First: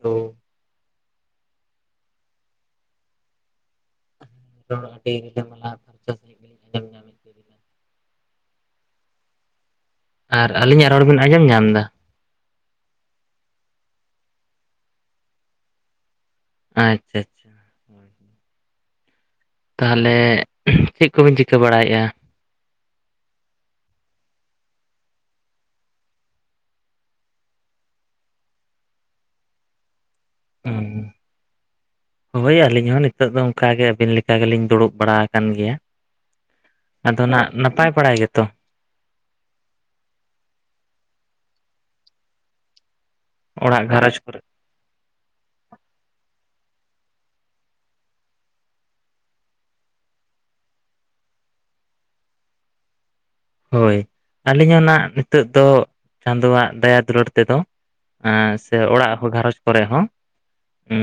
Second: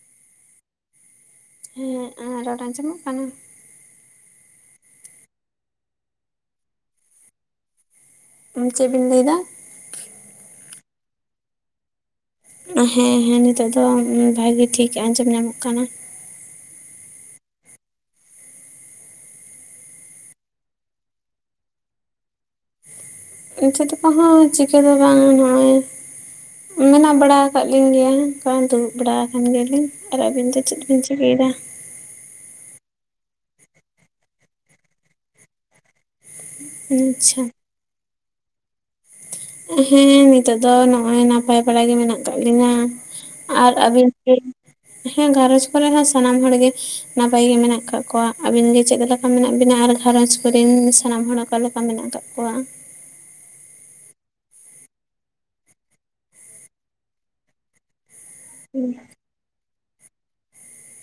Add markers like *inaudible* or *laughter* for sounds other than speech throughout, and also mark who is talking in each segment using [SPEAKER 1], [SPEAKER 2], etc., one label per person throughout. [SPEAKER 1] Hello
[SPEAKER 2] ᱦᱮᱸ ᱮᱸ ᱨᱚᱲ ᱟᱸᱡᱚᱢᱚᱜ ᱠᱟᱱᱟ?
[SPEAKER 1] ᱨᱚᱲ ᱟᱹᱰᱤ ᱨᱤᱞᱟᱹ ᱢᱟᱞᱟ
[SPEAKER 2] ᱩᱸ ᱪᱮᱜ ᱵᱤᱱ ᱞᱮᱭ ᱫᱟ?
[SPEAKER 1] ᱟᱨ ᱟᱹᱞᱤᱧᱟᱜ ᱨᱚᱲ ᱵᱤᱱ ᱟᱸᱡᱚᱢ ᱧᱟᱢ ᱫᱟ?
[SPEAKER 2] ᱦᱮᱸ ᱦᱮᱸ ᱱᱤᱛᱳᱜ ᱫᱚ ᱵᱷᱟᱹᱜᱤ ᱴᱷᱤᱠ ᱟᱸᱡᱚᱢ ᱧᱟᱢᱚᱜ ᱠᱟᱱᱟ᱾
[SPEAKER 1] ᱟᱪᱪᱷᱟ ᱟᱪ ᱛᱟᱦᱞᱮ ᱪᱮᱜ ᱠᱚᱵᱤᱱ ᱪᱤᱠᱟᱹ ᱵᱟᱲᱟᱭᱮᱜ-ᱟ?
[SPEAKER 2] ᱪᱮᱫ ᱠᱚᱦᱚᱸ ᱪᱤᱠᱟᱹ ᱫᱚ ᱵᱟᱝ ᱱᱚᱜ-ᱚᱭ ᱢᱮᱱᱟᱜ ᱵᱟᱲᱟ ᱟᱠᱟᱜ ᱞᱤᱧ ᱜᱮᱭᱟ ᱚᱝᱠᱟ ᱫᱩᱲᱩᱵ ᱵᱟᱲᱟ ᱠᱟᱱ ᱜᱮᱭᱟᱞᱤᱧ ᱟᱨ ᱟᱹᱵᱤᱱ ᱫᱚ ᱪᱮᱫ ᱵᱤᱱ ᱪᱤᱠᱟᱹᱭ ᱫᱟ?
[SPEAKER 1] ᱦᱳᱭ ᱟᱹᱞᱤᱧ ᱦᱚᱸ ᱱᱤᱛᱳᱜ ᱫᱚ ᱚᱝᱠᱟ ᱜᱮ ᱟᱹᱵᱤᱱ ᱞᱮᱠᱟ ᱜᱮᱞᱤᱧ ᱫᱩᱲᱩᱵ ᱵᱟᱲᱟ ᱟᱠᱟᱱ ᱜᱮᱭᱟ᱾ ᱟᱫᱚ
[SPEAKER 2] ᱟᱪᱪᱷᱟ
[SPEAKER 1] ᱱᱦᱟᱜ ᱱᱟᱯᱟᱭ ᱵᱟᱲᱟᱭ ᱜᱮᱛᱚ?
[SPEAKER 2] ᱦᱮᱸ ᱱᱤᱛᱳᱜ ᱫᱚ ᱱᱚᱜ-ᱚᱭ ᱱᱟᱯᱟᱭ ᱵᱟᱲᱟ ᱜᱮ ᱢᱮᱱᱟᱜ ᱠᱟᱜ ᱞᱤᱧᱟ᱾ ᱟᱨ
[SPEAKER 1] ᱚᱲᱟᱜ
[SPEAKER 2] ᱟᱹᱵᱤᱱ
[SPEAKER 1] ᱜᱷᱟᱨᱚᱸᱡᱽ
[SPEAKER 2] ᱜᱤ?
[SPEAKER 1] ᱠᱚᱨᱮ
[SPEAKER 2] ᱦᱮᱸ ᱜᱷᱟᱨᱚᱪᱽ ᱠᱚᱨᱮ ᱦᱚᱸ ᱥᱟᱱᱟᱢ ᱦᱚᱲᱜᱮ ᱱᱟᱯᱟᱭ ᱜᱮ ᱢᱮᱱᱟᱜ ᱟᱠᱟᱜ ᱠᱚᱣᱟ ᱟᱵᱤᱱ ᱜᱮ ᱪᱮᱫ ᱞᱮᱠᱟ? ᱢᱮᱱᱟᱜ ᱵᱤᱱᱟ ᱟᱨ ᱜᱷᱟᱨᱚᱧᱡᱽ ᱠᱚᱨᱮᱱ ᱥᱟᱱᱟᱢ ᱦᱚᱲ ᱟᱠᱟᱞᱮᱠᱟ ᱢᱮᱱᱟᱜ ᱠᱟᱜ ᱠᱚᱣᱟ?
[SPEAKER 1] ᱦᱳᱭ ᱟᱹᱞᱤᱧ ᱦᱚᱸ ᱱᱟᱜ ᱱᱤᱛᱳᱜ ᱫᱚ ᱪᱟᱸᱫᱳᱣᱟᱜ ᱫᱟᱭᱟ ᱫᱩᱞᱟᱹᱲ ᱛᱮᱫᱚ ᱟᱸ ᱥᱮ ᱚᱲᱟᱜ ᱦᱚᱲ ᱜᱷᱟᱨᱚᱪᱽ ᱠᱚᱨᱮ ᱦᱚᱸ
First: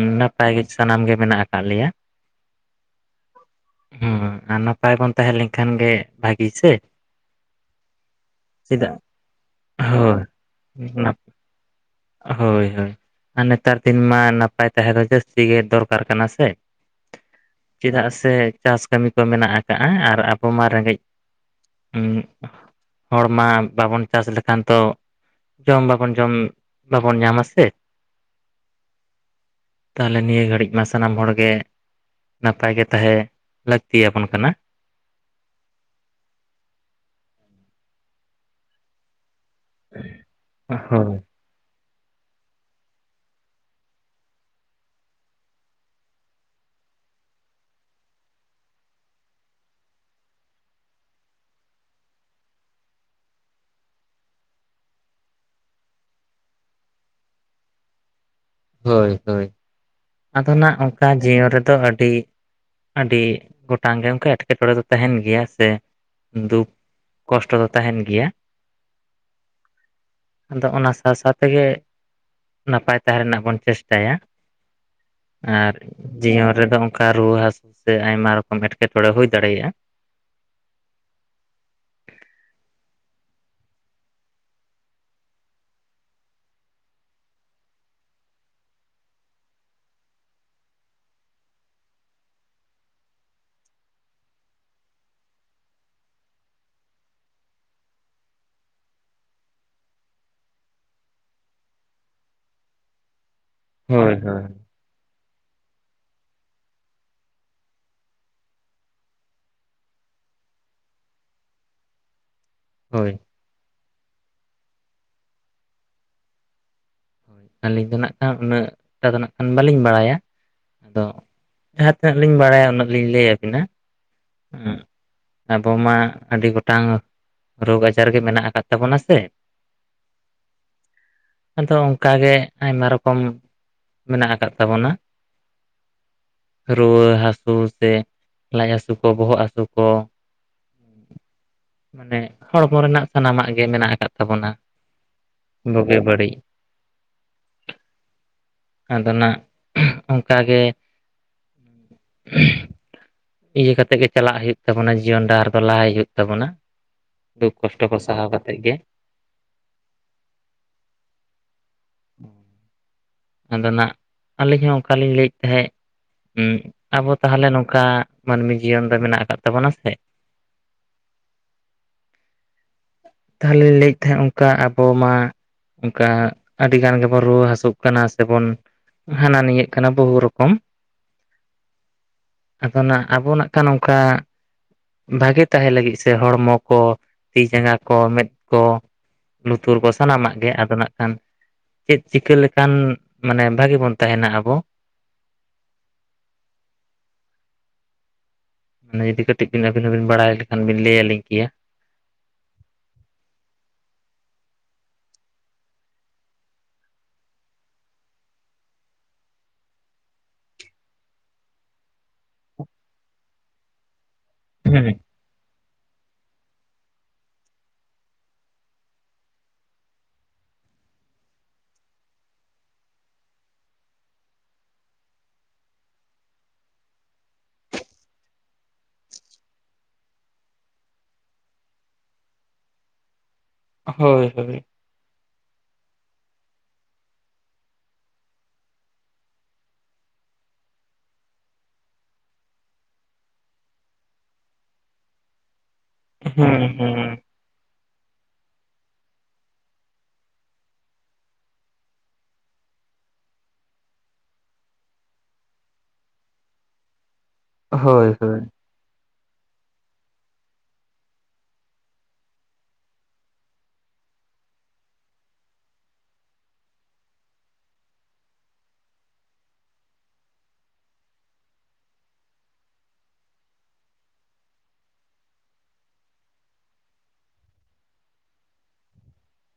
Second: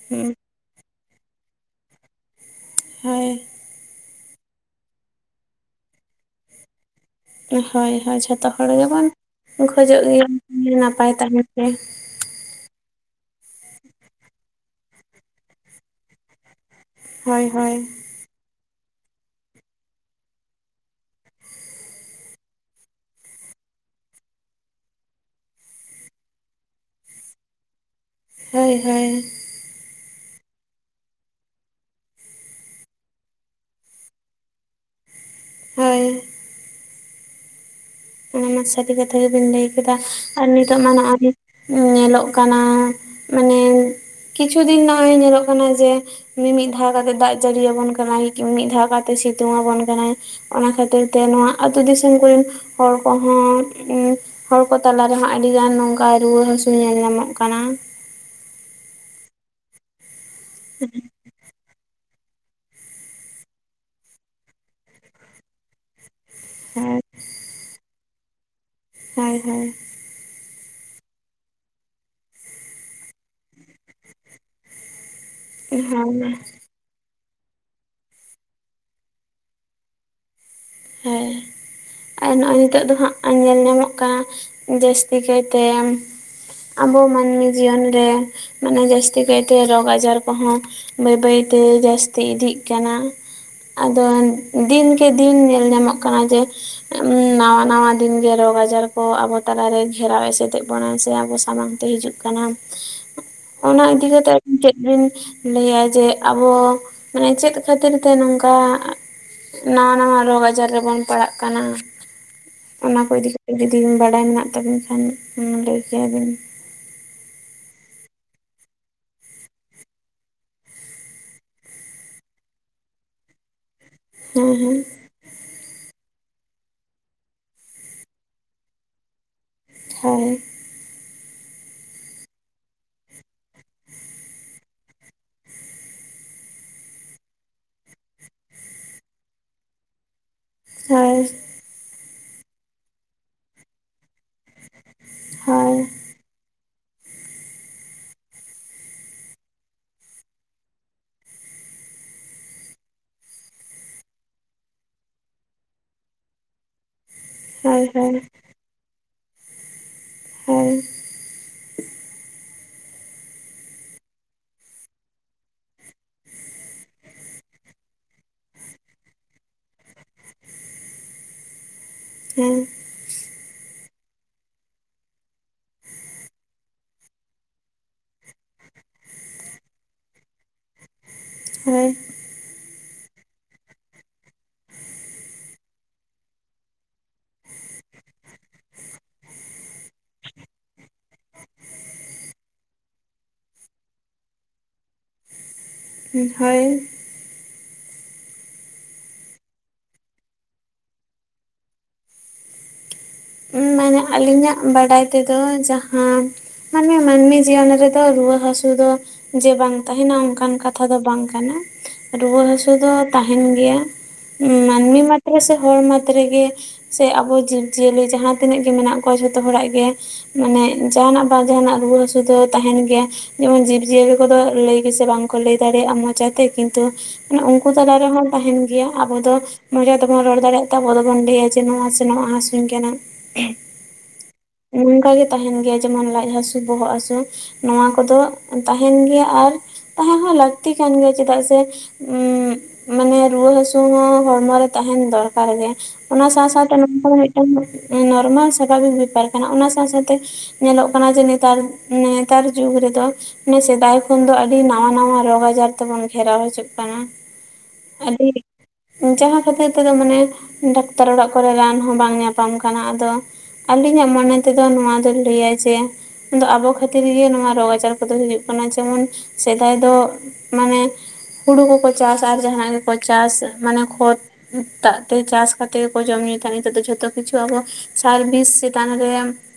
[SPEAKER 2] ᱦᱮᱸ
[SPEAKER 1] ᱱᱟᱯᱟᱭ ᱜᱮ ᱥᱟᱱᱟᱢ ᱜᱮ ᱢᱮᱱᱟᱜ ᱟᱠᱟᱜ ᱞᱮᱭᱟ᱾
[SPEAKER 2] ᱦᱮ
[SPEAKER 1] ᱦᱚᱸ ᱟᱨ ᱱᱟᱯᱟᱭ ᱵᱚᱱ ᱛᱟᱦᱮᱸ ᱞᱮᱝ ᱠᱷᱟᱱ ᱜᱮ ᱵᱷᱟᱜᱤ ᱥᱮ,
[SPEAKER 2] ᱦᱳᱭ ᱦᱳᱭ ᱡᱷᱚᱛᱚ ᱦᱚᱲ
[SPEAKER 1] ᱪᱮᱫᱟᱜ
[SPEAKER 2] ᱜᱮᱵᱚᱱ ᱠᱷᱚᱡᱚᱜ
[SPEAKER 1] ᱦᱳᱭ
[SPEAKER 2] ᱜᱮᱭᱟ ᱱᱟᱯᱟᱭ
[SPEAKER 1] ᱱᱟᱯ
[SPEAKER 2] ᱛᱟᱦᱮᱱ ᱛᱮ᱾
[SPEAKER 1] ᱦᱳᱭ ᱦᱳᱭ ᱟᱨ ᱱᱮᱛᱟᱨ ᱫᱤᱱ ᱢᱟ ᱱᱟᱯᱟᱭ ᱛᱟᱦᱮᱸ ᱫᱚ ᱡᱟᱹᱥᱛᱤ ᱜᱮ ᱫᱚᱨᱠᱟᱨ ᱠᱟᱱᱟ ᱥᱮ᱾
[SPEAKER 2] ᱦᱳᱭ ᱦᱳᱭ
[SPEAKER 1] ᱪᱮᱫᱟᱜ ᱥᱮ ᱪᱟᱥ ᱠᱟᱹᱢᱤ ᱠᱚ ᱢᱮᱱᱟᱜ ᱟᱠᱟᱜ-ᱟ ᱟᱨ ᱟᱵᱚ ᱢᱟ ᱨᱮᱸᱜᱮᱡ ᱦᱚᱲᱢᱟ ᱵᱟᱵᱚᱱ ᱪᱟᱥ ᱞᱮᱠᱷᱟᱱ ᱛᱚ ᱡᱚᱢ ᱵᱟᱵᱚᱱ ᱡᱚᱢ ᱵᱟᱵᱚᱱ ᱧᱟᱢᱟ ᱥᱮ,
[SPEAKER 2] ᱦᱳᱭ ᱦᱳᱭ
[SPEAKER 1] ᱛᱟᱦᱚᱞᱮ ᱱᱤᱭᱟᱹ ᱜᱷᱟᱹᱲᱤᱡ ᱢᱟ ᱥᱟᱱᱟᱢ ᱦᱚᱲ ᱜᱮ ᱱᱟᱯᱟᱭ ᱜᱮ ᱛᱟᱦᱮᱸ ᱞᱟᱹᱠᱛᱤᱭᱟᱵᱚᱱ ᱠᱟᱱᱟ
[SPEAKER 2] ᱦᱳᱭ ᱚᱱᱟ ᱢᱟ ᱥᱟᱹᱨᱤ ᱠᱟᱛᱷᱟ ᱜᱮᱵᱮᱱ ᱞᱟᱹᱭ ᱠᱮᱫᱟ ᱟᱨ ᱱᱤᱛᱚᱜ ᱢᱟ
[SPEAKER 1] ᱦᱳᱭ
[SPEAKER 2] ᱱᱚᱜ-ᱚᱭ ᱧᱮᱞᱚᱜ ᱠᱟᱱᱟ ᱢᱟᱱᱮ ᱠᱤᱪᱷᱩ ᱫᱤᱱ ᱱᱚᱜ-ᱚᱭ ᱧᱮᱞᱚᱜ ᱠᱟᱱᱟ ᱡᱮ ᱢᱤᱢᱤᱫ ᱫᱷᱟᱣ ᱠᱟᱛᱮᱫ ᱫᱟᱜ ᱡᱟᱹᱨᱤᱭᱟᱵᱚᱱ ᱠᱟᱱᱟᱭ ᱠᱤ ᱢᱤᱫ ᱫᱷᱟᱣ ᱠᱟᱛᱮ ᱥᱮᱛᱳᱝ ᱟᱵᱚᱱ ᱠᱟᱱᱟᱭ᱾ ᱚᱱᱟ ᱠᱷᱟᱹᱛᱤᱨ ᱛᱮ ᱱᱚᱣᱟ ᱟᱹᱛᱩ ᱫᱤᱥᱚᱢ ᱠᱚᱨᱤᱱ ᱦᱚᱲ ᱠᱚᱦᱚᱸ ᱩᱸ ᱦᱚᱲ ᱠᱚ ᱛᱟᱞᱟ ᱨᱮᱦᱚᱸ ᱟᱹᱰᱤ ᱜᱟᱱ ᱱᱚᱝᱠᱟ ᱨᱩᱣᱟᱹ ᱦᱟᱹᱥᱩ ᱧᱮᱞ ᱧᱟᱢᱚᱜ ᱠᱟᱱᱟ᱾
[SPEAKER 1] ᱦᱳᱭ ᱦᱳᱭ ᱟᱫᱚ ᱱᱟᱜ ᱚᱝᱠᱟ ᱡᱤᱭᱚᱱ ᱨᱮᱫᱚ ᱟᱹᱰᱤ ᱟᱹᱰᱤ ᱜᱚᱴᱟᱝ ᱜᱮ ᱚᱝᱠᱮ ᱮᱴᱠᱮᱴᱚᱬᱮ ᱫᱚ ᱛᱟᱦᱮᱱ ᱜᱮᱭᱟ ᱥᱮ ᱫᱩᱠ ᱠᱚᱥᱴᱚ ᱫᱚ ᱛᱟᱦᱮᱱ ᱜᱮᱭᱟ,
[SPEAKER 2] ᱦᱟᱭ ᱦᱟᱭ
[SPEAKER 1] ᱟᱫᱚ ᱚᱱᱟ ᱥᱟᱶ ᱥᱟᱶ ᱛᱮᱜᱮ ᱱᱟᱯᱟᱭ ᱛᱟᱦᱮᱸ ᱨᱮᱱᱟᱜ ᱵᱚᱱ ᱪᱮᱥᱴᱟᱭᱟ ᱟᱨ
[SPEAKER 2] ᱦᱳᱭ
[SPEAKER 1] ᱡᱤᱭᱚᱱ ᱨᱮᱫᱚ ᱚᱱᱠᱟ ᱨᱩᱣᱟᱹ *inaudible* ᱥᱮ ᱟᱭᱢᱟ ᱨᱚᱠᱚᱢ ᱮᱴᱠᱮᱴᱚᱬᱮ ᱦᱩᱭ ᱫᱟᱲᱮᱭᱟᱜᱼᱟ᱾
[SPEAKER 2] ᱦᱮᱸ, ᱟᱨ ᱱᱚᱜᱼᱚᱭ ᱱᱤᱛᱚᱜ ᱫᱚ ᱦᱟᱸᱜ ᱧᱮᱞ ᱧᱟᱢᱚᱜ ᱠᱟᱱᱟ ᱡᱟᱹᱥᱛᱤ ᱠᱟᱭᱛᱮ, ᱟᱵᱚ ᱢᱟᱹᱱᱢᱤ ᱡᱤᱭᱚᱱ ᱨᱮ ᱢᱟᱱᱮ ᱡᱟᱹᱥᱛᱤ ᱠᱟᱭᱛᱮ ᱨᱳᱜᱽ ᱟᱡᱟᱨ ᱠᱚᱦᱚᱸ, ᱵᱟᱹᱭ ᱵᱟᱹᱭᱛᱮ ᱡᱟᱹᱥᱛᱤ ᱤᱫᱤᱜ ᱠᱟᱱᱟ ᱟᱫᱚ ᱫᱤᱱᱠᱮ ᱫᱤᱱ ᱧᱮᱞ ᱧᱟᱢᱚᱜ ᱠᱟᱱᱟ ᱡᱮ, ᱱᱟᱣᱟ ᱱᱟᱣᱟ ᱫᱤᱱᱜᱮ ᱨᱳᱜᱽ ᱟᱡᱟᱨ ᱠᱚ ᱟᱵᱚ ᱛᱟᱞᱟᱨᱮ ᱜᱷᱮᱨᱟᱣ ᱮᱥᱮᱫᱮᱜ ᱵᱚᱱᱟ ᱥᱮ ᱟᱵᱚ ᱥᱟᱢᱟᱝ ᱛᱮ ᱦᱤᱡᱩᱜ ᱠᱟᱱᱟᱢ ᱚᱱᱟ ᱤᱫᱤ
[SPEAKER 1] ᱦᱳᱭ
[SPEAKER 2] ᱠᱟᱛᱮᱜ
[SPEAKER 1] ᱦᱳᱭ
[SPEAKER 2] *inaudible* ᱵᱤᱱ ᱞᱟᱹᱭᱟ ᱡᱮ ᱟᱵᱚ ᱢᱟᱱᱮ ᱪᱮᱫ ᱠᱷᱟᱹᱛᱤᱨ ᱛᱮ ᱱᱚᱝᱠᱟ? ᱱᱟᱣᱟ ᱱᱟᱣᱟ ᱨᱳᱜᱽ ᱟᱡᱟᱨ ᱨᱮᱵᱚᱱ ᱯᱟᱲᱟᱜ ᱠᱟᱱᱟ ᱚᱱᱟ ᱠᱚ
[SPEAKER 1] ᱦᱳᱭ
[SPEAKER 2] ᱤᱫᱤ ᱡᱩᱫᱤ ᱵᱟᱰᱟᱭ ᱢᱮᱱᱟᱜ ᱛᱟᱵᱤᱱ ᱠᱷᱟᱱ ᱞᱟᱹᱭ ᱠᱮᱭᱟᱵᱤᱱ᱾
[SPEAKER 1] ᱦᱳᱭ, ᱟᱹᱞᱤᱧ ᱫᱚ ᱱᱟᱜ ᱠᱷᱟᱱ ᱩᱱᱟᱹᱜ ᱴᱟ ᱫᱚ ᱱᱟᱜ ᱠᱷᱟᱱ ᱵᱟᱹᱞᱤᱧ ᱵᱟᱲᱟᱭᱟ᱾ ᱫᱚ ᱡᱟᱦᱟᱸ ᱛᱤᱱᱟᱹᱜ ᱞᱤᱧ ᱵᱟᱲᱟᱭᱟ ᱩᱱᱟᱹᱜ ᱞᱤᱧ ᱞᱟᱹᱭᱟᱵᱤᱱᱟ᱾
[SPEAKER 2] ᱦᱮᱸ ᱦᱮᱸ,
[SPEAKER 1] ᱟᱵᱚ ᱢᱟ ᱟᱹᱰᱤ ᱜᱚᱴᱟᱝ ᱨᱳᱜᱽ ᱟᱡᱟᱨ ᱜᱮ ᱢᱮᱱᱟᱜ ᱟᱠᱟᱫ ᱛᱟᱵᱚᱱᱟ ᱥᱮ᱾
[SPEAKER 2] ᱦᱳᱭ᱾
[SPEAKER 1] ᱟᱫᱚ ᱚᱝᱠᱟ ᱜᱮ ᱟᱭᱢᱟ ᱨᱚᱠᱚᱢ, ᱢᱮᱱᱟᱜ ᱟᱠᱟᱫ ᱛᱟᱵᱚᱱᱟ᱾ ᱨᱩᱣᱟᱹ ᱦᱟᱹᱥᱩ ᱥᱮ ᱞᱟᱡ ᱦᱟᱹᱥᱩ ᱠᱚ ᱵᱚᱦᱚᱜ ᱦᱟᱹᱥᱩ ᱠᱚ᱾
[SPEAKER 2] ᱦᱮᱭ,
[SPEAKER 1] ᱢᱟᱱᱮ ᱦᱚᱲᱢᱚ ᱨᱮᱱᱟᱜ ᱥᱟᱱᱟᱢᱟᱜ ᱜᱮ ᱢᱮᱱᱟᱜ ᱟᱠᱟᱫ ᱟᱵᱚᱱᱟ
[SPEAKER 2] ᱦᱳᱭ
[SPEAKER 1] ᱵᱳᱜᱮ ᱵᱟᱹᱲᱤᱡ, ᱟᱫᱚ ᱱᱟᱜ ᱚᱝᱠᱟ ᱜᱮ᱾ ᱤᱭᱟᱹ ᱠᱟᱛᱮᱜ ᱜᱮ ᱪᱟᱞᱟᱜ ᱦᱩᱭᱩᱜ ᱛᱟᱵᱚᱱᱟ ᱡᱤᱭᱚᱱ ᱰᱟᱦᱟᱨ ᱫᱚ ᱞᱟᱦᱟᱭ ᱦᱩᱭᱩᱜ ᱛᱟᱵᱚᱱᱟ᱾ ᱫᱩᱠ
[SPEAKER 2] ᱦᱳᱭ
[SPEAKER 1] ᱠᱚᱥᱴᱚ ᱠᱚ
[SPEAKER 2] ᱦᱳᱭ
[SPEAKER 1] ᱥᱟᱦᱟᱣ ᱠᱟᱛᱮᱜ ᱜᱮ᱾
[SPEAKER 2] ᱦᱮᱭ,
[SPEAKER 1] ᱟᱫᱚ ᱱᱟᱜ ᱟᱹᱞᱤᱧ ᱦᱚᱸ ᱚᱝᱠᱟᱞᱤᱧ ᱞᱟᱹᱭᱮᱜ ᱛᱟᱦᱮᱸᱡ᱾ ᱩᱜ ᱟᱵᱚ ᱛᱟᱦᱚᱞᱮ ᱱᱚᱝᱠᱟ ᱢᱟᱹᱱᱢᱤ ᱡᱤᱭᱚᱱ ᱫᱚ ᱢᱮᱱᱟᱜ ᱟᱠᱟᱫ ᱛᱟᱵᱚᱱᱟ ᱥᱮ᱾
[SPEAKER 2] ᱦᱮᱸ
[SPEAKER 1] ᱛᱟᱦᱮᱞᱮ ᱞᱟᱹᱭᱮᱜ ᱛᱟᱦᱮᱸᱜ ᱚᱝᱠᱟ ᱟᱵᱚ ᱢᱟ, ᱚᱝᱠᱟ ᱟᱹᱰᱤ ᱜᱟᱱ ᱜᱮᱵᱚᱱ ᱨᱩᱣᱟᱹ ᱦᱟᱹᱥᱳᱜ ᱠᱟᱱᱟ ᱥᱮᱵᱚᱱ, ᱦᱟᱱᱟ ᱱᱤᱭᱟᱹᱜ ᱠᱟᱱᱟ ᱵᱚᱦᱩ ᱨᱚᱠᱚᱢ᱾
[SPEAKER 2] ᱦᱮ
[SPEAKER 1] ᱟᱫᱚ ᱱᱟᱜ ᱟᱵᱚ ᱱᱟᱜᱠᱷᱟᱱ ᱚᱝᱠᱟ, ᱵᱷᱟᱜᱮ ᱛᱟᱦᱮᱸ ᱞᱟᱹᱜᱤᱫ ᱥᱮ ᱦᱚᱲᱢᱚ ᱠᱚ ᱛᱤ ᱡᱟᱸᱜᱟ ᱠᱚ ᱢᱮᱫ ᱠᱚ ᱞᱩᱛᱩᱨ ᱠᱚ ᱥᱟᱱᱟᱢᱟᱜ ᱜᱮ ᱟᱫᱚ ᱱᱟᱜ ᱠᱷᱟᱱ, ᱪᱮᱫ ᱪᱤᱠᱟᱹ ᱞᱮᱠᱷᱟᱱ ᱢᱟᱱᱮ ᱵᱷᱟᱜᱤ ᱵᱚᱱ ᱛᱟᱦᱮᱱᱟ ᱟᱵᱚ?
[SPEAKER 2] ᱦᱩᱸ ᱦᱳᱭ᱾
[SPEAKER 1] ᱢᱟᱱᱮ ᱡᱩᱫᱤ ᱠᱟᱹᱴᱤᱡ ᱵᱤᱱ ᱟᱹᱵᱤᱱ ᱦᱚᱸᱵᱤᱱ ᱵᱟᱲᱟᱭ ᱞᱮᱠᱷᱟᱱ ᱵᱤᱱ ᱞᱟᱹᱭ ᱟᱹᱞᱤᱧ ᱠᱮᱭᱟ᱾
[SPEAKER 2] *unintelligible* ᱟᱹᱞᱤᱧᱟᱜ ᱵᱟᱰᱟᱭ ᱛᱮᱫᱚ ᱡᱟᱦᱟᱸ, ᱢᱟᱱᱮ ᱢᱟᱹᱱᱢᱤ ᱡᱤᱭᱚᱱ ᱨᱮ ᱫᱚ ᱨᱩᱣᱟᱹ ᱦᱥᱩ ᱫᱚ, ᱡᱮ ᱵᱟᱝ ᱛᱟᱦᱮᱱᱟ ᱚᱱᱠᱟᱱ ᱠᱟᱛᱷᱟ ᱫᱚ ᱵᱟᱝ ᱠᱟᱱᱟ᱾ ᱨᱩᱣᱟᱹ ᱦᱟᱹᱥᱩ ᱫᱚ ᱛᱟᱦᱮᱱ ᱜᱮᱭᱟ ᱾
[SPEAKER 1] ᱦᱮᱸ
[SPEAKER 2] ᱢᱟᱹᱱᱢᱤ ᱢᱟᱛᱨᱮ ᱥᱮ ᱦᱚᱲ ᱢᱟᱛᱨᱮᱜᱮ ᱥᱮ ᱟᱵᱚ ᱡᱤᱵ ᱡᱤᱭᱟᱹᱞᱤ ᱾ ᱡᱟᱦᱟᱸ ᱛᱤᱱᱟᱹᱜ ᱜᱮ ᱢᱮᱱᱟᱜ ᱠᱚᱣᱟ ᱡᱷᱚᱛᱚ ᱦᱚᱲᱟᱜ ᱜᱮ ᱾ ᱢᱟᱱᱮ ᱡᱟᱦᱟᱸᱦᱟᱱᱟᱜ ᱵᱟ ᱡᱟᱦᱟᱱᱟᱜ ᱨᱩᱣᱟᱹ ᱦᱟᱹᱥᱩ ᱫᱚ ᱛᱟᱦᱮᱱ ᱜᱮᱭᱟ ᱾ ᱡᱮᱢᱚᱱ ᱡᱤᱵᱼᱡᱤᱭᱟᱹᱞᱤ ᱠᱚᱫᱚ ᱞᱟᱹᱭ ᱜᱮᱥᱮ ᱵᱟᱝᱠᱚ ᱞᱟᱹᱭ ᱫᱟᱲᱮᱭᱟᱜᱼᱟ ᱢᱚᱪᱟᱛᱮ ᱠᱤᱱᱛᱩ ᱾ ᱢᱟᱱᱮ ᱩᱱᱠᱩ ᱛᱟᱞᱟ ᱨᱮᱦᱚᱸ ᱛᱟᱦᱮᱱ ᱜᱮᱭᱟ ᱟᱵᱚ ᱫᱚ ᱾ ᱢᱚᱸᱡᱟ ᱛᱮᱵᱚᱱ ᱨᱚᱲ ᱫᱟᱲᱮᱭᱟᱜ ᱛᱟᱵᱚ ᱫᱚᱵᱚᱱ ᱞᱟᱹᱭᱟ ᱡᱮ ᱱᱚᱣᱟ ᱥᱮ ᱱᱚᱣᱟ ᱦᱟᱹᱥᱩᱧ ᱠᱟᱱᱟ ᱾
[SPEAKER 1] ᱦᱳᱭ ᱦᱳᱭ ᱾
[SPEAKER 2] ᱱᱚᱝᱠᱟ ᱜᱮ ᱛᱟᱦᱮᱱ ᱜᱮᱭᱟ ᱡᱮᱢᱚᱱ ᱞᱟᱡ ᱦᱥᱩ ᱵᱚᱦᱚᱜ ᱦᱟᱥᱩ ᱾ ᱱᱚᱣᱟ ᱠᱚᱫᱚ ᱛᱟᱦᱮᱱ ᱜᱮᱭᱟ ᱟᱨ ᱛᱟᱦᱮᱸ ᱦᱚᱸ ᱞᱟᱹᱠᱛᱤ ᱠᱟᱱ ᱜᱮᱭᱟ ᱪᱮᱫᱟᱜ ᱥᱮ ᱾ ᱩᱸ ᱢᱟᱱᱮ ᱨᱩᱣᱟᱹ ᱦᱟᱹᱥᱩ ᱦᱚᱸ ᱦᱚᱲᱢᱚᱨᱮ ᱛᱟᱦᱮᱱ ᱫᱚᱨᱠᱟᱨ ᱜᱮ ᱾ ᱚᱱᱟ ᱥᱟᱶ
[SPEAKER 1] ᱦᱩᱸ
[SPEAKER 2] ᱥᱟᱶᱛᱮ ᱱᱚᱝᱠᱟ
[SPEAKER 1] ᱦᱩᱸ
[SPEAKER 2] ᱫᱚ ᱢᱤᱫᱴᱟᱝ ᱱᱚᱨᱢᱟᱞ ᱥᱟᱵᱷᱟᱵᱤᱠ ᱵᱮᱯᱟᱨ ᱠᱟᱱᱟ ᱚᱱᱟ ᱥᱟᱶ ᱥᱟᱶᱛᱮ ᱾ ᱧᱮᱞᱚᱜ ᱠᱟᱱᱟ ᱡᱮ ᱱᱮᱛᱟᱨ ᱱᱮᱛᱟᱨ ᱡᱩᱜᱽ ᱨᱮᱫᱚ ᱾ ᱚᱱᱮ ᱥᱮᱫᱟᱭ ᱠᱷᱚᱱ ᱫᱚ ᱟᱹᱰᱤ ᱱᱟᱶᱟ ᱱᱟᱶᱟ ᱨᱳᱜᱽ ᱟᱡᱟᱨ ᱛᱮᱵᱚᱱ ᱜᱷᱮᱨᱟᱣ ᱦᱤᱡᱩᱜ ᱠᱟᱱᱟ ᱾
[SPEAKER 1] ᱦᱳᱭ ᱦᱳᱭ ᱾
[SPEAKER 2] ᱡᱟᱦᱟᱸ ᱠᱷᱟᱹᱛᱤᱨ ᱛᱮᱫᱚ ᱢᱟᱱᱮ ᱰᱟᱠᱛᱟᱨ ᱚᱲᱟᱜ ᱠᱚᱨᱮ ᱨᱟᱱ ᱦᱚᱸ ᱵᱟᱝ ᱧᱟᱯᱟᱢ ᱠᱟᱱᱟ ᱟᱫᱚ ᱾ ᱟᱹᱞᱤᱧᱟᱜ ᱢᱚᱱᱮ ᱛᱮᱫᱚ ᱱᱚᱣᱟ ᱫᱚ ᱞᱟᱹᱭᱟ ᱡᱮ ᱾ ᱠᱤᱱᱛᱩ ᱟᱵᱚ ᱠᱷᱟᱹᱛᱤᱨ ᱜᱮ ᱱᱚᱣᱟ ᱨᱳᱜᱽ ᱟᱡᱟᱨ ᱠᱚᱫᱚ ᱦᱩᱭᱩᱜ ᱠᱟᱱᱟ ᱡᱮᱢᱚᱱ ᱥᱮᱫᱟᱭ ᱫᱚ ᱾ ᱢᱟᱱᱮ ᱦᱩᱲᱩ ᱠᱚᱠᱚ ᱪᱟᱥ ᱟᱨ ᱡᱟᱦᱟᱱᱟᱜ ᱜᱮᱠᱚ ᱪᱟᱥ ᱢᱟᱱᱮ ᱠᱷᱚᱛ ᱾ ᱫᱟᱜ ᱛᱮ ᱪᱟᱥ ᱠᱟᱛᱮᱫ ᱜᱮ ᱠᱚ ᱡᱚᱢ ᱧᱩᱭ ᱛᱟᱦᱮᱸ ᱱᱤᱛᱚᱜ ᱫᱚ ᱡᱷᱚᱛᱚ ᱠᱤᱪᱷᱩ ᱾ ᱟᱵᱚᱣᱟᱜ ᱥᱟᱨ ᱵᱤᱥ ᱪᱮᱛᱟᱱ ᱨᱮ ᱾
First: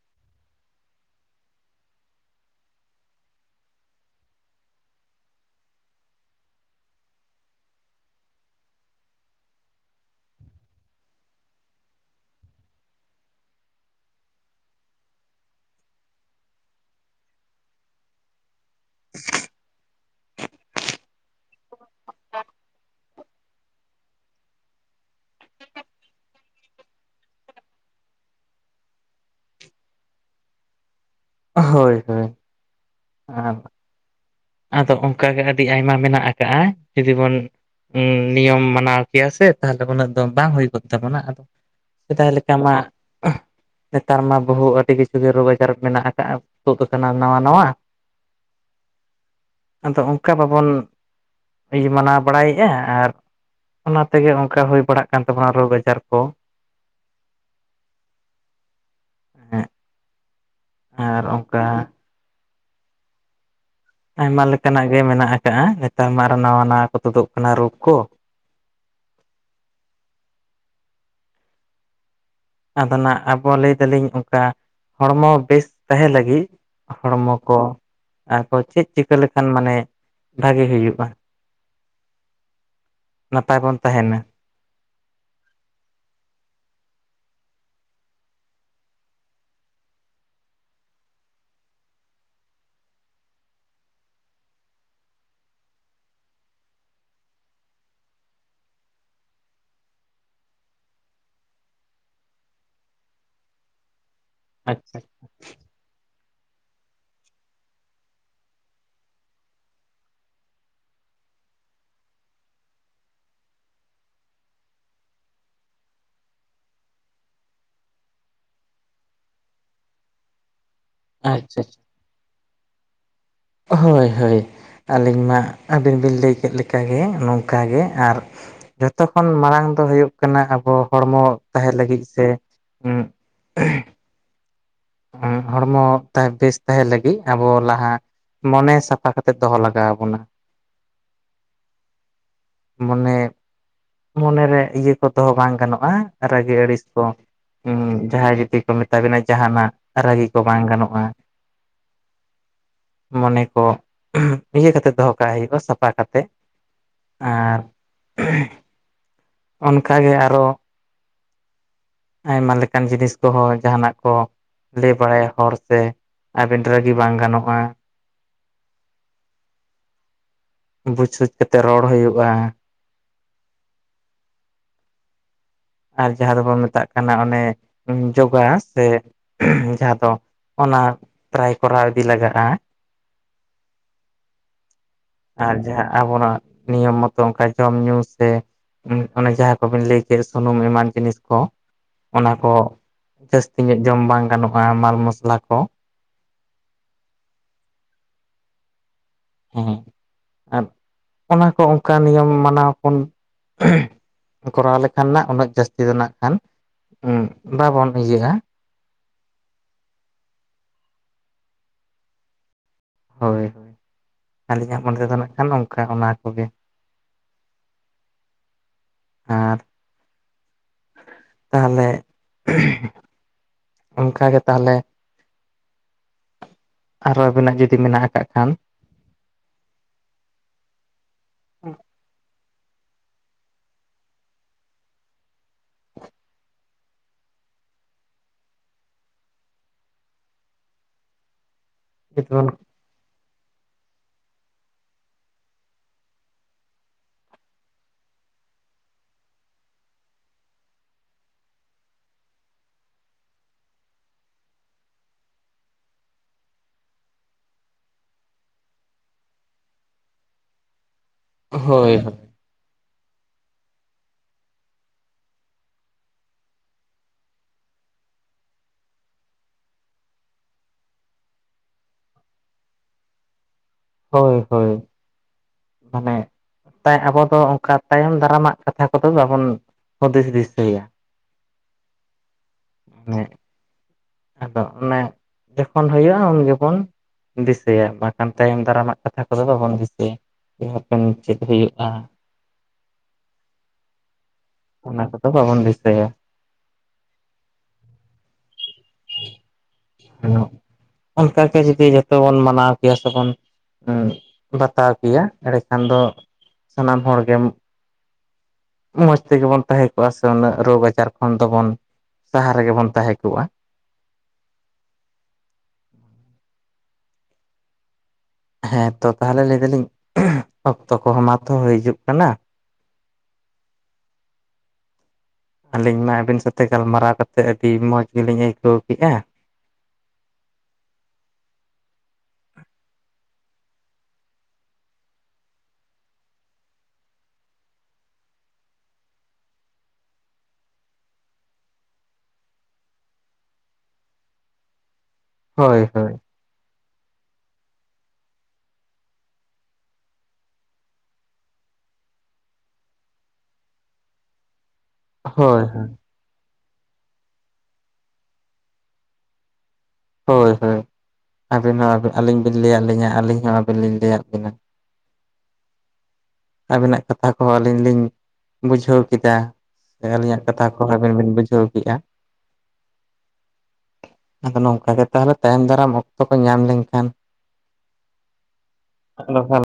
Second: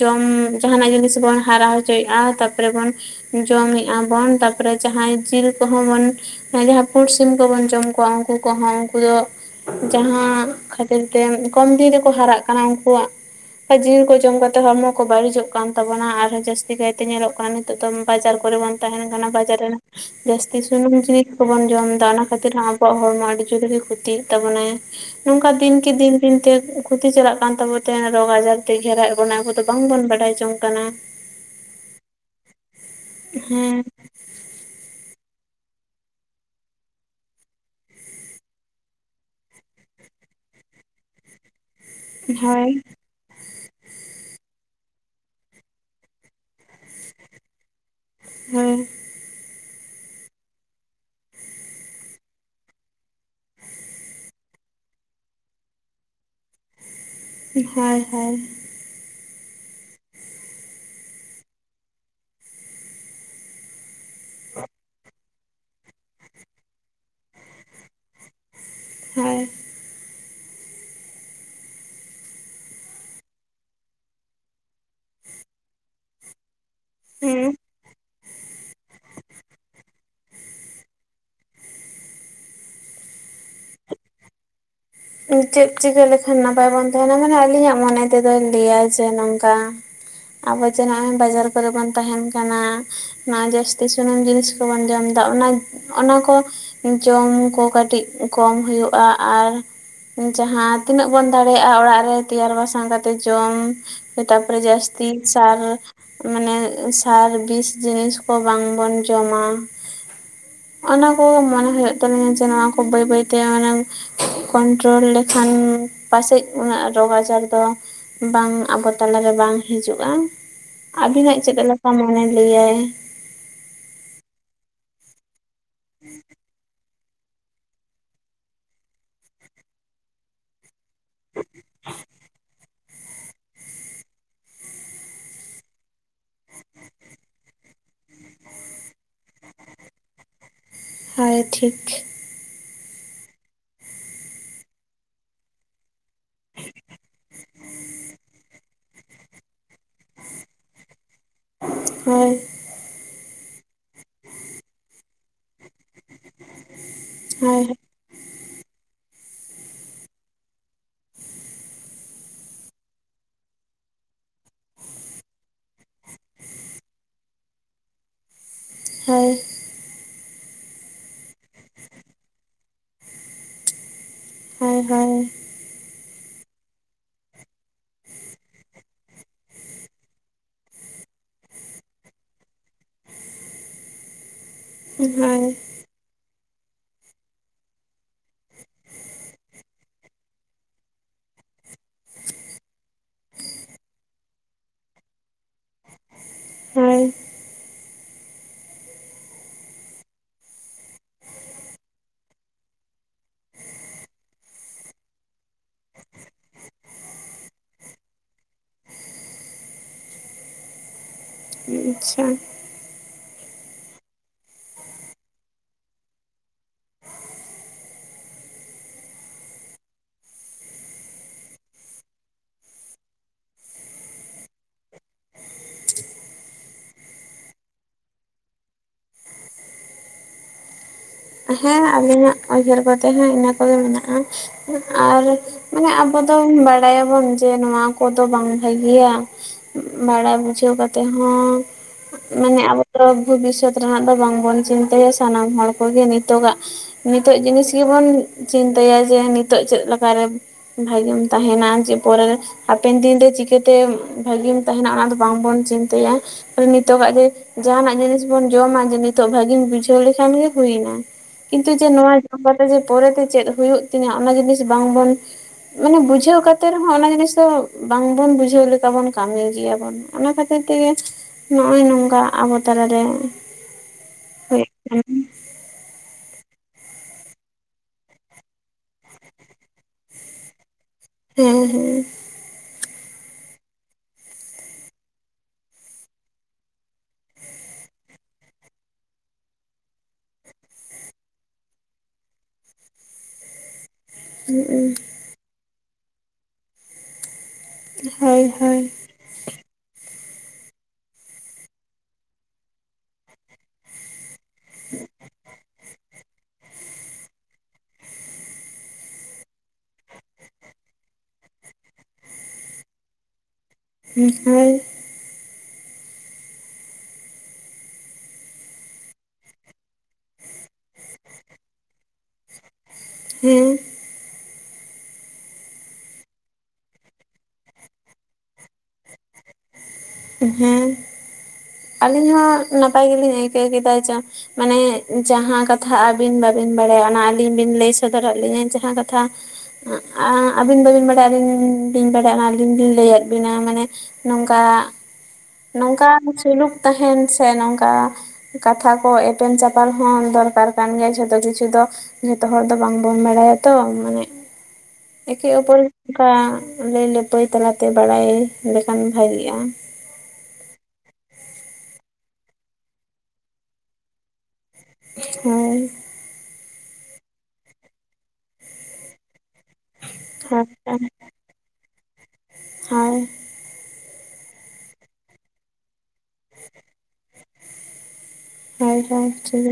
[SPEAKER 2] ᱡᱚᱢ ᱡᱟᱦᱱᱟᱜ ᱡᱤᱱᱤᱥ ᱵᱩᱱ ᱦᱟᱨᱟ ᱦᱚᱪᱚᱭᱮᱜᱼᱟ ᱛᱟᱯᱚᱨᱮ ᱵᱩᱱ ᱾ ᱡᱚᱢᱮᱜᱼᱟ ᱵᱚᱱ ᱛᱟᱨᱯᱚᱨᱮ ᱡᱟᱸᱦ ᱡᱤᱞ ᱠᱚᱦᱚᱸ ᱵᱚᱱ ᱾ ᱡᱟᱦᱟᱸ ᱯᱩᱱᱰ ᱥᱤᱢ ᱠᱚᱵᱚᱱ ᱡᱚᱢ ᱠᱚᱣᱟ ᱩᱱᱠᱩ ᱠᱚᱦᱚᱸ ᱩᱱᱠᱩ ᱫᱚ ᱾ ᱡᱟᱦᱟᱸ ᱠᱷᱟᱹᱛᱤᱨ ᱛᱮ ᱠᱚᱢ ᱫᱤᱱ ᱨᱮᱠᱚ ᱦᱟᱨᱟᱜ ᱠᱟᱱᱟ ᱩᱱᱠᱩᱣᱟᱜ ᱾ ᱟ ᱡᱤᱞ ᱠᱚ ᱡᱚᱢ ᱠᱟᱛᱮ ᱦᱚᱲᱢᱚ ᱠᱚ ᱵᱟᱹᱲᱤᱡᱚᱜ ᱠᱟᱱ ᱛᱟᱵᱚᱱᱟ ᱟᱨᱚᱸ ᱡᱟᱹᱥᱛᱤ ᱠᱟᱭᱛᱮ ᱧᱮᱞᱚᱜ ᱠᱟᱱ ᱾ ᱛᱚ ᱫᱚᱢ ᱵᱟᱡᱟᱨ ᱠᱚᱨᱮ ᱵᱚᱱ ᱛᱟᱦᱮᱱ ᱠᱟᱱᱟ ᱵᱟᱡᱟᱨ ᱨᱮᱱ ᱾ ᱡᱟᱹᱥᱛᱤ ᱥᱩᱱᱩᱢ ᱡᱤᱱᱤᱥ ᱠᱚᱵᱚᱱ ᱡᱚᱢ ᱮᱫᱟ ᱚᱱᱟ ᱠᱷᱟᱹᱛᱤᱨ ᱦᱚᱸ ᱟᱵᱚᱣᱟᱜ ᱦᱚᱲᱢᱚ ᱟᱹᱰᱤ ᱡᱳᱨ ᱜᱮ ᱠᱷᱚᱛᱤᱭᱮᱫ ᱛᱟᱵᱚᱱᱟᱭ ᱾ ᱱᱚᱝᱠᱟ ᱫᱤᱱ ᱠᱤ ᱫᱤᱱ ᱾ ᱤᱱ ᱛᱮ ᱠᱷᱩᱚᱛᱤ ᱪᱟᱞᱟᱜ ᱠᱟᱱ ᱛᱟᱵᱚ ᱛᱮ ᱨᱳᱜᱽ ᱟᱡᱟᱨ ᱛᱮ ᱜᱷᱮᱨᱟᱭᱮᱫ ᱵᱚᱱᱟ ᱟᱵ ᱫᱚ ᱵᱟᱝᱵᱚᱱ ᱵᱟᱰᱟᱭ ᱡᱚᱝ ᱠᱟᱱᱟ ᱾ *unintelligible*
[SPEAKER 1] ᱦᱳᱭ ᱦᱳᱭ ᱦᱮᱸ ᱾ ᱟᱫᱚ ᱚᱱᱠᱟᱜᱮ ᱟᱹᱰᱤ ᱟᱭᱢᱟ ᱢᱮᱱᱟᱜ ᱟᱠᱟᱜᱼᱟ ᱡᱩᱫᱤ ᱵᱚᱱ ᱾ ᱦᱩᱸ ᱱᱤᱭᱚᱢ ᱢᱟᱱᱟᱣ ᱠᱮᱭᱟ ᱥᱮ ᱛᱟᱦᱚᱞᱮ ᱩᱱᱟᱹᱜ ᱫᱚ ᱵᱟᱝ ᱦᱩᱭ ᱠᱚᱫ ᱛᱟᱵᱚᱱᱟ ᱟᱫᱚ ᱾ ᱪ ᱛᱟᱦᱞᱮ
[SPEAKER 2] ᱦᱳᱭ
[SPEAKER 1] ᱠᱟᱴᱟ ᱾ ᱱᱮᱛᱟᱨ ᱢᱟ ᱵᱚᱦᱩ ᱟᱹᱰᱤ ᱠᱤᱪᱷᱩ ᱜᱮ ᱨᱳᱜᱽ ᱟᱡᱟᱨ ᱢᱮᱱᱟᱜ ᱟᱠᱟᱫᱼᱟ ᱛᱩᱫ ᱟᱠᱟᱱᱟ ᱱᱟᱣᱟ ᱱᱟᱣᱟ ᱾
[SPEAKER 2] ᱦᱮᱸ ᱾
[SPEAKER 1] ᱟᱫᱚ ᱚᱱᱠᱟ ᱵᱟᱵᱚᱱ ᱢᱟᱱᱟᱣ ᱵᱟᱲᱟᱭᱮᱜᱼᱟ ᱟᱨ ᱾ ᱚᱱᱟ ᱛᱮᱜᱮ ᱚᱱᱠᱟ ᱦᱩᱭ ᱵᱟᱲᱟᱜ ᱠᱟᱱ ᱛᱟᱵᱚᱱᱟ ᱨᱳᱜᱽ ᱟᱡᱟᱨ ᱠᱚ ᱾
[SPEAKER 2] ᱦᱮᱸ ᱦᱮᱸ ᱾
[SPEAKER 1] ᱦᱮ ᱟᱨ ᱚᱱᱠᱟ ᱾ ᱟᱭᱢᱟ ᱞᱮᱠᱟᱱᱟᱜ ᱜᱮ ᱢᱮᱱᱟᱜ ᱟᱠᱟᱜ-ᱟ ᱱᱮᱛᱟᱨ ᱢᱟ ᱟᱨ ᱱᱟᱶᱟ ᱱᱟᱶᱟ ᱠᱚ ᱛᱩᱫᱩᱜ ᱠᱟᱱᱟ ᱨᱳᱜᱽ ᱠᱚ ᱾
[SPEAKER 2] ᱦᱮᱸ ᱾
[SPEAKER 1] ᱟᱫᱚ ᱱᱦᱟᱜ ᱟᱵᱚ ᱞᱟᱹᱭ ᱫᱟᱞᱤᱧ ᱚᱱᱠᱟ ᱦᱚᱲᱢᱚ ᱵᱮᱥ ᱛᱟᱦᱮᱸ ᱞᱟᱹᱜᱤᱫ ᱾ ᱦᱚᱲᱢᱚ
[SPEAKER 2] ᱦᱮᱸ
[SPEAKER 1] ᱠᱚ ᱟᱨᱚ ᱪᱮᱫ ᱪᱤᱠᱟᱹ ᱞᱮᱠᱷᱟᱱ ᱢᱟᱱᱮ ᱵᱷᱟᱜᱮ ᱦᱩᱭᱩᱜ-ᱟ ᱾ ᱱᱟᱯᱟᱭ ᱵᱚᱱ ᱛᱟᱦᱮᱱᱟ ᱾
[SPEAKER 2] ᱪᱮᱫ ᱪᱤᱠᱟᱹ ᱞᱮᱠᱷᱟᱱ ᱱᱟᱯᱟᱭ ᱵᱚᱱ ᱛᱟᱸᱦᱮᱱᱟ ᱢᱟᱱᱮ ᱟᱹᱞᱤᱧᱟᱜ ᱢᱚᱱᱮ ᱛᱮᱫᱚᱭ ᱞᱟᱹᱭᱟ ᱡᱮ ᱱᱚᱝᱠᱟ ᱟᱵᱚ ᱡᱮ ᱱᱚᱜ-ᱚᱭ ᱵᱟᱡᱟᱨ ᱠᱚᱨᱮ ᱵᱚᱱ ᱛᱟᱦᱮᱱ ᱠᱟᱱᱟ ᱱᱚᱣᱟ ᱡᱟᱹᱥᱛᱤ ᱥᱩᱱᱩᱢ ᱡᱤᱱᱤᱥ ᱠᱚᱵᱚᱱ ᱡᱚᱢ ᱮᱫᱟ ᱚᱱᱟ ᱚᱱᱟ ᱠᱚ ᱡᱚᱢ ᱠᱚ ᱠᱟᱹᱴᱤᱡ ᱠᱚᱢ ᱦᱩᱭᱩᱜ-ᱟ, ᱟᱨ ᱡᱟᱸᱦᱟ ᱛᱤᱱᱟᱹᱜ ᱵᱚᱱ ᱫᱟᱲᱮᱭᱟᱜ-ᱟ ᱚᱲᱟᱜ ᱨᱮ ᱛᱮᱭᱟᱨ ᱵᱟᱥᱟᱝ ᱠᱟᱛᱮᱜ ᱡᱚᱢ ᱛᱟᱯᱚᱨᱮ
[SPEAKER 1] ᱟᱪᱪᱷᱟ
[SPEAKER 2] ᱡᱟᱹᱥᱛᱤ ᱥᱟᱨ ᱢᱟᱱᱮ ᱥᱟᱨ, ᱵᱤᱥ ᱡᱤᱱᱤᱥ ᱠᱚ ᱵᱟᱝᱵᱚᱱ ᱡᱚᱢᱟ ᱾ ᱚᱱᱟ ᱠᱚ ᱢᱚᱱᱮ ᱦᱩᱭᱩᱜ ᱛᱟᱞᱤᱧᱟ ᱡᱮ ᱱᱚᱣᱟ ᱠᱚ ᱵᱟᱹᱭ ᱵᱟᱹᱭ ᱛᱮ ᱢᱟᱱᱮ ᱨᱚᱲ ᱞᱮᱠᱷᱟᱱ ᱯᱟᱥᱮᱡ ᱩᱱᱟᱹᱜ ᱨᱳᱜᱽ ᱟᱡᱟᱨ ᱫᱚ ᱵᱟᱝ ᱟᱵᱚ ᱛᱟᱞᱟᱨᱮ ᱵᱟᱝ ᱦᱤᱡᱩᱜ-ᱟ ᱾ ᱟᱵᱤᱱᱟᱜ ᱪᱮᱫ
[SPEAKER 1] ᱟᱪᱪᱷᱟ ᱟᱪᱪᱷᱟ
[SPEAKER 2] ᱞᱮᱠᱟ ᱢᱟᱱᱮ ᱞᱟᱹᱭ ᱟᱭ?
[SPEAKER 1] ᱦᱳᱭ ᱦᱳᱭ ᱟᱹᱞᱤᱧ ᱢᱟ ᱟᱹᱵᱤᱱ ᱵᱤᱱ ᱞᱟᱹᱭ ᱠᱮᱫ ᱞᱮᱠᱟ ᱚᱱᱠᱟᱜᱮ ᱱᱚᱝᱠᱟ ᱜᱮ ᱟᱨ ᱡᱚᱛᱚ ᱠᱷᱚᱱ ᱢᱟᱲᱟᱝ ᱫᱚ ᱦᱩᱭᱩᱜ ᱠᱟᱱᱟ ᱟᱵᱚ ᱦᱚᱲᱢᱚ ᱛᱟᱦᱮᱸ ᱞᱟᱹᱜᱤᱫ ᱥᱮ ᱩᱸ *inaudible* ᱦᱚᱲᱢᱚ ᱵᱮᱥ ᱛᱟᱦᱮᱸ ᱞᱟᱹᱜᱤᱫ ᱟᱵᱚ ᱞᱟᱦᱟ ᱢᱚᱱᱮ ᱥᱟᱯᱷᱟ ᱠᱟᱛᱮᱜ ᱫᱚᱦᱚ ᱞᱟᱜᱟᱣ ᱟᱵᱚᱱᱟ ᱾
[SPEAKER 2] ᱦᱳᱭ ᱴᱷᱤᱠ ᱾
[SPEAKER 1] ᱢᱟᱱᱮ ᱢᱚᱱᱮ ᱨᱮ ᱤᱭᱟᱹ ᱠᱚ ᱫᱚᱦᱚ ᱵᱟᱝ ᱜᱟᱱᱚᱜ-ᱟ ᱨᱟᱹᱜᱤ ᱟᱹᱲᱤᱥ ᱠᱚ ᱾ ᱦᱩᱸ ᱡᱟᱦᱟᱸᱭ ᱡᱩᱫᱤ ᱠᱚ ᱢᱮᱛᱟ ᱵᱤᱱᱟ ᱡᱟᱦᱟᱱᱟᱜ ᱨᱟᱹᱜᱤ ᱠᱚ ᱵᱟᱝ ᱜᱟᱱᱚᱜ-ᱟ
[SPEAKER 2] ᱦᱳᱭ ᱾
[SPEAKER 1] ᱢᱚᱱᱮ ᱠᱚ ᱤᱭᱟᱹ ᱠᱟᱛᱮᱜ ᱫᱚᱦᱚ ᱠᱟᱜ ᱦᱩᱭᱩᱜ-ᱟ ᱥᱟᱯᱷᱟ ᱠᱟᱛᱮᱜ ᱾ ᱟᱨ
[SPEAKER 2] ᱦᱳᱭ
[SPEAKER 1] ᱚᱱᱠᱟ ᱜᱮ ᱟᱨᱚ ᱟᱭᱢᱟ ᱞᱮᱠᱟᱱ ᱡᱤᱱᱤᱥ ᱠᱚᱦᱚᱸ ᱡᱟᱦᱟᱱᱟᱜ ᱠᱚ ᱞᱟᱹᱭ ᱵᱟᱲᱟᱭᱟ ᱦᱚᱲ ᱥᱮ, ᱟᱵᱮᱱ ᱨᱟᱹᱜᱤ ᱵᱟᱝ ᱜᱟᱱᱚᱜ-ᱟ ᱾
[SPEAKER 2] ᱦᱮᱣ ᱾
[SPEAKER 1] ᱵᱩᱡᱽ ᱥᱩᱡᱽ ᱠᱟᱛᱮᱫ ᱨᱚᱲ ᱦᱩᱭᱩᱜ-ᱟ ᱾
[SPEAKER 2] ᱦᱮᱣ ᱦᱮᱭ ᱾
[SPEAKER 1] ᱟᱨ ᱡᱟᱦᱟᱸ ᱫᱚᱵᱚᱱ ᱢᱮᱛᱟᱜ ᱠᱟᱱᱟ ᱚᱱᱮ ᱡᱳᱜᱟ ᱥᱮ, ᱡᱟᱦᱟᱸ ᱫᱚ ᱚᱱᱟ ᱯᱨᱟᱭ ᱠᱚᱨᱟᱣ ᱤᱫᱤ ᱞᱟᱜᱟᱜ-ᱟ ᱾
[SPEAKER 2] *unintelligible* ᱦᱳᱭ ᱦᱳᱭ
[SPEAKER 1] ᱟᱨ ᱡᱟᱦᱟᱸ ᱟᱵᱚᱱᱟᱜ ᱱᱤᱭᱚᱢ ᱢᱚᱛᱚ ᱚᱱᱠᱟ ᱡᱚᱢ ᱧᱩ ᱥᱮ ᱚᱱᱮ ᱡᱟᱦᱟᱸ ᱠᱚᱵᱤᱱ ᱞᱟᱹᱭ ᱠᱮᱫ ᱥᱩᱱᱩᱢ ᱮᱢᱟᱱ ᱡᱤᱱᱤᱥ ᱠᱚ ᱾ ᱚᱱᱟ ᱠᱚ ᱡᱟᱹᱥᱛᱤ ᱧᱚᱜ ᱡᱚᱢ ᱵᱟᱝ ᱜᱟᱱᱚᱜ-ᱟ ᱢᱟᱞ ᱢᱚᱥᱞᱟ ᱠᱚ ᱾
[SPEAKER 2] ᱦᱮᱭ ᱾
[SPEAKER 1] ᱦᱮᱸ ᱟᱨ ᱚᱱᱟ ᱠᱚ ᱚᱱᱠᱟ ᱱᱤᱭᱚᱢ ᱢᱟᱱᱟᱣ ᱵᱚᱱ ᱠᱚᱨᱟᱣ ᱞᱮᱠᱷᱟᱱ ᱱᱟᱜ ᱩᱱᱟᱹᱜ ᱡᱟᱹᱥᱛᱤ ᱫᱚ ᱱᱟᱜ ᱠᱷᱟᱱ ᱵᱟᱵᱚᱱ ᱤᱭᱟᱹᱜ-ᱟ ᱾
[SPEAKER 2] ᱟᱪᱪᱷᱟ ᱾
[SPEAKER 1] ᱦᱳᱭ ᱟᱹᱞᱤᱧᱟᱜ ᱢᱚᱱᱮ ᱛᱮᱫᱚ ᱱᱟᱜ ᱠᱷᱟᱱ ᱚᱱᱠᱟ ᱚᱱᱟ ᱠᱚᱜᱮ ᱾
[SPEAKER 2] *unintelligible*
[SPEAKER 1] ᱟᱨ ᱛᱟᱦᱚᱞᱮ *inaudible* ᱚᱱᱠᱟ ᱜᱮ ᱛᱟᱦᱚᱞᱮ ᱟᱨᱚ ᱟᱵᱤᱱᱟᱜ ᱡᱩᱫᱤ ᱢᱮᱱᱟᱜ ᱟᱠᱟᱫ ᱠᱷᱟᱱ ᱾
[SPEAKER 2] ᱦᱮᱸ ᱟᱵᱤᱧᱟᱜ ᱩᱭᱦᱟᱹᱨ ᱠᱚᱛᱮ ᱦᱚᱸ ᱤᱱᱟᱹ ᱠᱚᱜᱮ ᱢᱮᱱᱟᱜᱼᱟ ᱟᱨ᱾ ᱢᱟᱱᱮ ᱟᱵᱚ ᱫᱚ ᱵᱟᱲᱟᱭᱟᱵᱚᱱ ᱡᱮ ᱱᱚᱣᱟ ᱠᱚᱫᱚ ᱵᱟᱝ ᱵᱷᱟᱹᱜᱤᱭᱟ᱾ ᱵᱟᱲᱟᱭ ᱵᱩᱡᱷᱟᱹᱣ ᱠᱟᱛᱮᱫ ᱦᱚᱸ᱾
[SPEAKER 1] ᱡᱩᱫᱤ ᱵᱚᱱ
[SPEAKER 2] ᱢᱟᱱᱮ ᱟᱵᱚ ᱛᱚ ᱵᱷᱚᱵᱤᱥᱥᱚᱛ ᱨᱮᱱᱟᱜ ᱫᱚ ᱵᱟᱝᱵᱚᱱ ᱪᱤᱱᱛᱟᱹᱭᱟ ᱥᱟᱱᱟᱢ ᱦᱚᱲ ᱠᱚᱜᱮ ᱱᱤᱛᱚᱜᱟᱜ᱾ ᱱᱤᱛᱚᱜ ᱡᱤᱱᱤᱥ ᱜᱮᱵᱚᱱ ᱪᱤᱱᱛᱟᱹᱭᱟ ᱡᱮ ᱱᱤᱛᱚᱜ ᱪᱮᱫ ᱞᱮᱠᱟᱨᱮ᱾ ᱵᱷᱟᱜᱮᱢ ᱛᱟᱦᱮᱱᱟ ᱡᱮ ᱯᱚᱨᱮ᱾ ᱦᱟᱯᱮᱱ ᱫᱤᱱᱨᱮ ᱪᱤᱠᱟᱹᱛᱮ ᱵᱷᱟᱹᱜᱤᱢ ᱛᱟᱦᱮᱱᱟ ᱚᱱᱟ ᱫᱚ ᱵᱟᱝᱵᱚᱱ ᱪᱤᱱᱛᱟᱹᱭᱟ᱾ ᱱᱤᱛᱚᱜᱼᱟ ᱜᱮ ᱡᱮ ᱡᱟᱦᱱᱟᱜ ᱡᱤᱱᱤᱥ ᱵᱚᱱ ᱡᱚᱢᱟ ᱡᱮ ᱱᱤᱛᱚᱜ ᱵᱷᱟᱹᱜᱤᱢ ᱵᱩᱡᱷᱟᱹᱣ ᱞᱮᱠᱷᱟᱱ ᱜᱮ᱾ ᱦᱩᱭᱱᱟ ᱠᱤᱱᱛᱩ ᱡᱮ
[SPEAKER 1] ᱦᱳᱭ
[SPEAKER 2] ᱱᱚᱣᱟ
[SPEAKER 1] ᱦᱳᱭ
[SPEAKER 2] ᱡᱚᱢ ᱠᱟᱛᱮ ᱯᱚᱨᱮᱛᱮ ᱪᱮᱫ ᱦᱩᱭᱩᱜ ᱛᱤᱧᱟᱹ ᱚᱱᱟ ᱡᱤᱱᱤᱥ ᱵᱟᱝ ᱵᱚᱱ᱾ ᱢᱟᱱᱮ ᱵᱩᱡᱷᱟᱹᱣ ᱠᱟᱛᱮᱜ ᱨᱮᱦᱚᱸ ᱚᱱᱟ ᱡᱤᱱᱤᱥ ᱫᱚ ᱵᱟᱝᱵᱩᱱ ᱵᱩᱡᱷᱟᱹᱣ ᱞᱮᱠᱟ ᱵᱩᱱ ᱠᱟᱹᱢᱤ ᱜᱮᱭᱟ ᱵᱚᱱ᱾ ᱚᱱᱟ ᱠᱷᱟᱹᱛᱤᱨ ᱛᱮᱜᱮ ᱱᱚᱜᱼᱚᱭ ᱱᱚᱝᱠᱟ ᱟᱵᱚ ᱛᱟᱞᱟᱨᱮ᱾
[SPEAKER 1] ᱦᱳᱭ
[SPEAKER 2] ᱦᱩᱭᱩᱜ
[SPEAKER 1] ᱦᱳᱭ
[SPEAKER 2] ᱠᱟᱱᱟ
[SPEAKER 1] ᱢᱟᱱᱮ᱾ ᱛᱟᱭ ᱟᱵᱚ ᱫᱚ ᱚᱱᱠᱟ ᱛᱟᱭᱚᱢ ᱫᱟᱨᱟᱢᱟᱜ ᱠᱟᱛᱷᱟ ᱠᱚᱫᱚ ᱵᱟᱵᱚᱱ ᱦᱩᱫᱤᱥ ᱫᱤᱥᱟᱹᱭᱟ᱾
[SPEAKER 2] ᱦᱮᱸ ᱦᱮᱸ
[SPEAKER 1] *unintelligible* ᱟᱫᱚ ᱚᱱᱮ ᱡᱚᱠᱷᱚᱱ ᱦᱩᱭᱩᱜᱼᱟ ᱩᱱ ᱡᱚᱠᱷᱚᱱ᱾ ᱫᱤᱥᱟᱹᱭᱟ ᱵᱟᱝᱠᱷᱟᱱ ᱛᱟᱭᱚᱢ ᱫᱟᱨᱟᱢᱟᱜ ᱠᱟᱛᱷᱟ ᱠᱚᱫᱚ ᱵᱟᱵᱚᱱ ᱫᱤᱥᱟᱹᱭᱟ᱾ ᱦᱟᱯᱮᱱ ᱪᱮᱫ ᱦᱩᱭᱩᱜᱼᱟ᱾
[SPEAKER 2] *unintelligible*
[SPEAKER 1] ᱟᱫᱚ ᱵᱟᱵᱚᱱ ᱫᱤᱥᱟᱹᱭᱟ᱾
[SPEAKER 2] ᱦᱳᱭ ᱦᱳᱭ
[SPEAKER 1] ᱦᱮᱞᱳ ᱚᱱᱠᱟᱜᱮ ᱡᱩᱫᱤ ᱡᱚᱛᱚ ᱵᱚᱱ ᱢᱟᱱᱟᱣ ᱠᱮᱭᱟ ᱥᱮᱵᱚᱱ᱾ ᱵᱟᱛᱟᱣ ᱠᱮᱭᱟ ᱮᱸᱰᱮᱠᱷᱟᱱ ᱫᱚ ᱥᱟᱱᱟᱢ ᱦᱚᱲ ᱜᱮᱢ᱾ ᱢᱚᱡᱽ ᱛᱮᱜᱮ ᱵᱚᱱ ᱛᱟᱦᱮᱸ ᱠᱚᱜᱼᱟ ᱥᱮ ᱩᱱᱟᱹᱜ ᱨᱳᱜᱽ ᱟᱡᱟᱨ ᱠᱷᱚᱱ ᱫᱚᱵᱚᱱ ᱥᱟᱦᱟ ᱨᱮᱜᱮ ᱵᱚᱱ ᱛᱟᱦᱮᱸ ᱠᱚᱜᱼᱟ᱾
[SPEAKER 2] *unintelligible*
[SPEAKER 1] ᱦᱮᱸ ᱛᱚ ᱛᱟᱦᱚᱞᱮ ᱞᱟᱹᱭ ᱫᱟᱞᱤᱧ ᱚᱠᱛᱚ ᱠᱚᱦᱚᱸ ᱢᱟᱛᱚ ᱦᱩᱭ ᱦᱤᱡᱩᱜ ᱠᱟᱱᱟ᱾
[SPEAKER 2] ᱦᱮᱸ
[SPEAKER 1] ᱟᱹᱞᱤᱧ ᱢᱟ ᱟᱹᱵᱤᱱ ᱥᱟᱶᱛᱮ ᱜᱟᱞᱢᱟᱨᱟᱣ ᱠᱟᱛᱮᱫ ᱟᱹᱰᱤ ᱢᱚᱸᱡᱽ ᱜᱮᱞᱤᱧ ᱟᱹᱭᱠᱟᱹᱣ ᱠᱮᱫᱼᱟ᱾
[SPEAKER 2] ᱦᱮᱸ ᱟᱹᱞᱤᱧ ᱦᱚᱸ ᱱᱟᱯᱟᱭ ᱜᱮᱞᱤᱧ ᱟᱹᱭᱠᱟᱹᱣ ᱠᱮᱫᱟ ᱡᱮ᱾ ᱢᱟᱱᱮ ᱡᱟᱦᱟᱸ ᱠᱟᱛᱷᱟ ᱟᱹᱵᱤᱱ ᱵᱟᱹᱵᱤᱱ ᱵᱟᱲᱟᱭᱟ ᱚᱱᱟ ᱟᱹᱞᱤᱧ ᱵᱤᱱ ᱞᱟᱹᱭ ᱥᱚᱫᱚᱨᱟᱜ ᱞᱤᱧᱟᱹ ᱡᱟᱦᱟᱸ ᱠᱟᱛᱷᱟ᱾ ᱟᱹᱵᱤᱱ ᱵᱟᱹᱵᱤᱱ ᱵᱟᱲᱟᱭᱟ ᱟᱹᱞᱤᱧ ᱞᱤᱧ ᱵᱟᱲᱟᱭᱟ ᱚᱱᱟ ᱟᱹᱞᱤᱧ ᱞᱤᱧ ᱞᱟᱹᱭᱟᱫ ᱵᱤᱱᱟ ᱢᱟᱱᱮ᱾ ᱱᱚᱝᱠᱟ
[SPEAKER 1] ᱦᱳᱭ
[SPEAKER 2] ᱱᱚᱝᱠᱟ
[SPEAKER 1] ᱦᱳᱭ
[SPEAKER 2] ᱥᱩᱞᱩᱠ ᱛᱟᱦᱮᱱ ᱥᱮ ᱱᱚᱝᱠᱟ᱾ ᱠᱟᱛᱷᱟ ᱠᱚ ᱮᱯᱮᱢ ᱪᱟᱯᱟᱞ ᱦᱚᱸ ᱫᱚᱨᱠᱟᱨ ᱠᱟᱱ ᱜᱮᱭᱟ ᱡᱷᱚᱛᱚ ᱠᱤᱪᱷᱩ ᱫᱚ᱾ ᱡᱚᱛᱚ ᱦᱚᱲ ᱫᱚ ᱵᱟᱝᱵᱚᱱ ᱵᱟᱲᱟᱭᱟ ᱛᱚ ᱢᱟᱱᱮ᱾ ᱮᱠᱮ
[SPEAKER 1] ᱦᱳᱭ
[SPEAKER 2] ᱚᱯᱚᱨ ᱚᱱᱠᱟ ᱞᱟᱹᱭ ᱞᱟᱹᱯᱟᱹᱭ ᱛᱟᱞᱟᱛᱮ ᱵᱟᱲᱟᱭ ᱞᱮᱠᱷᱟᱱ ᱵᱷᱟᱜᱤᱜᱼᱟ᱾
[SPEAKER 1] ᱦᱳᱭ ᱦᱳᱭ ᱟᱹᱵᱤᱱ ᱦᱚᱸ ᱟᱹᱞᱤᱧ ᱵᱤᱱ ᱞᱟᱹᱭᱟᱫ ᱞᱤᱧᱟᱹ ᱟᱹᱞᱤᱧ ᱦᱚᱸ ᱟᱹᱵᱤᱱ ᱞᱤᱧ ᱞᱟᱹᱭᱟᱫ ᱵᱤᱱᱟ᱾
[SPEAKER 2] ᱦᱳᱭ
[SPEAKER 1] ᱟᱹᱵᱤᱱᱟᱜ ᱠᱟᱛᱷᱟ ᱠᱚᱦᱚᱸ ᱟᱹᱞᱤᱧ ᱞᱤᱧ ᱵᱩᱡᱷᱟᱹᱣ ᱠᱮᱫᱟ᱾ ᱥᱮ ᱟᱹᱞᱤᱧᱟᱜ
[SPEAKER 2] ᱦᱳᱭ
[SPEAKER 1] ᱠᱟᱛᱷᱟ ᱠᱚ ᱟᱹᱵᱤᱱ ᱵᱤᱱ ᱵᱩᱡᱷᱟᱹᱣ ᱠᱮᱜᱼᱟ᱾
[SPEAKER 2] ᱦᱚᱭ
[SPEAKER 1] ᱟᱫᱚ ᱱᱚᱝᱠᱟ ᱜᱮ ᱛᱟᱦᱚᱞᱮ ᱛᱟᱭᱚᱢ ᱫᱟᱨᱟᱢ᱾ ᱚᱠᱛᱚ ᱠᱚ ᱧᱟᱢ ᱞᱮᱱᱠᱷᱟᱱ
[SPEAKER 2] ᱦᱟᱭ ᱦᱟᱭ ᱴᱷᱤᱠ ᱟᱪᱷᱮ
[SPEAKER 1] *inaudible*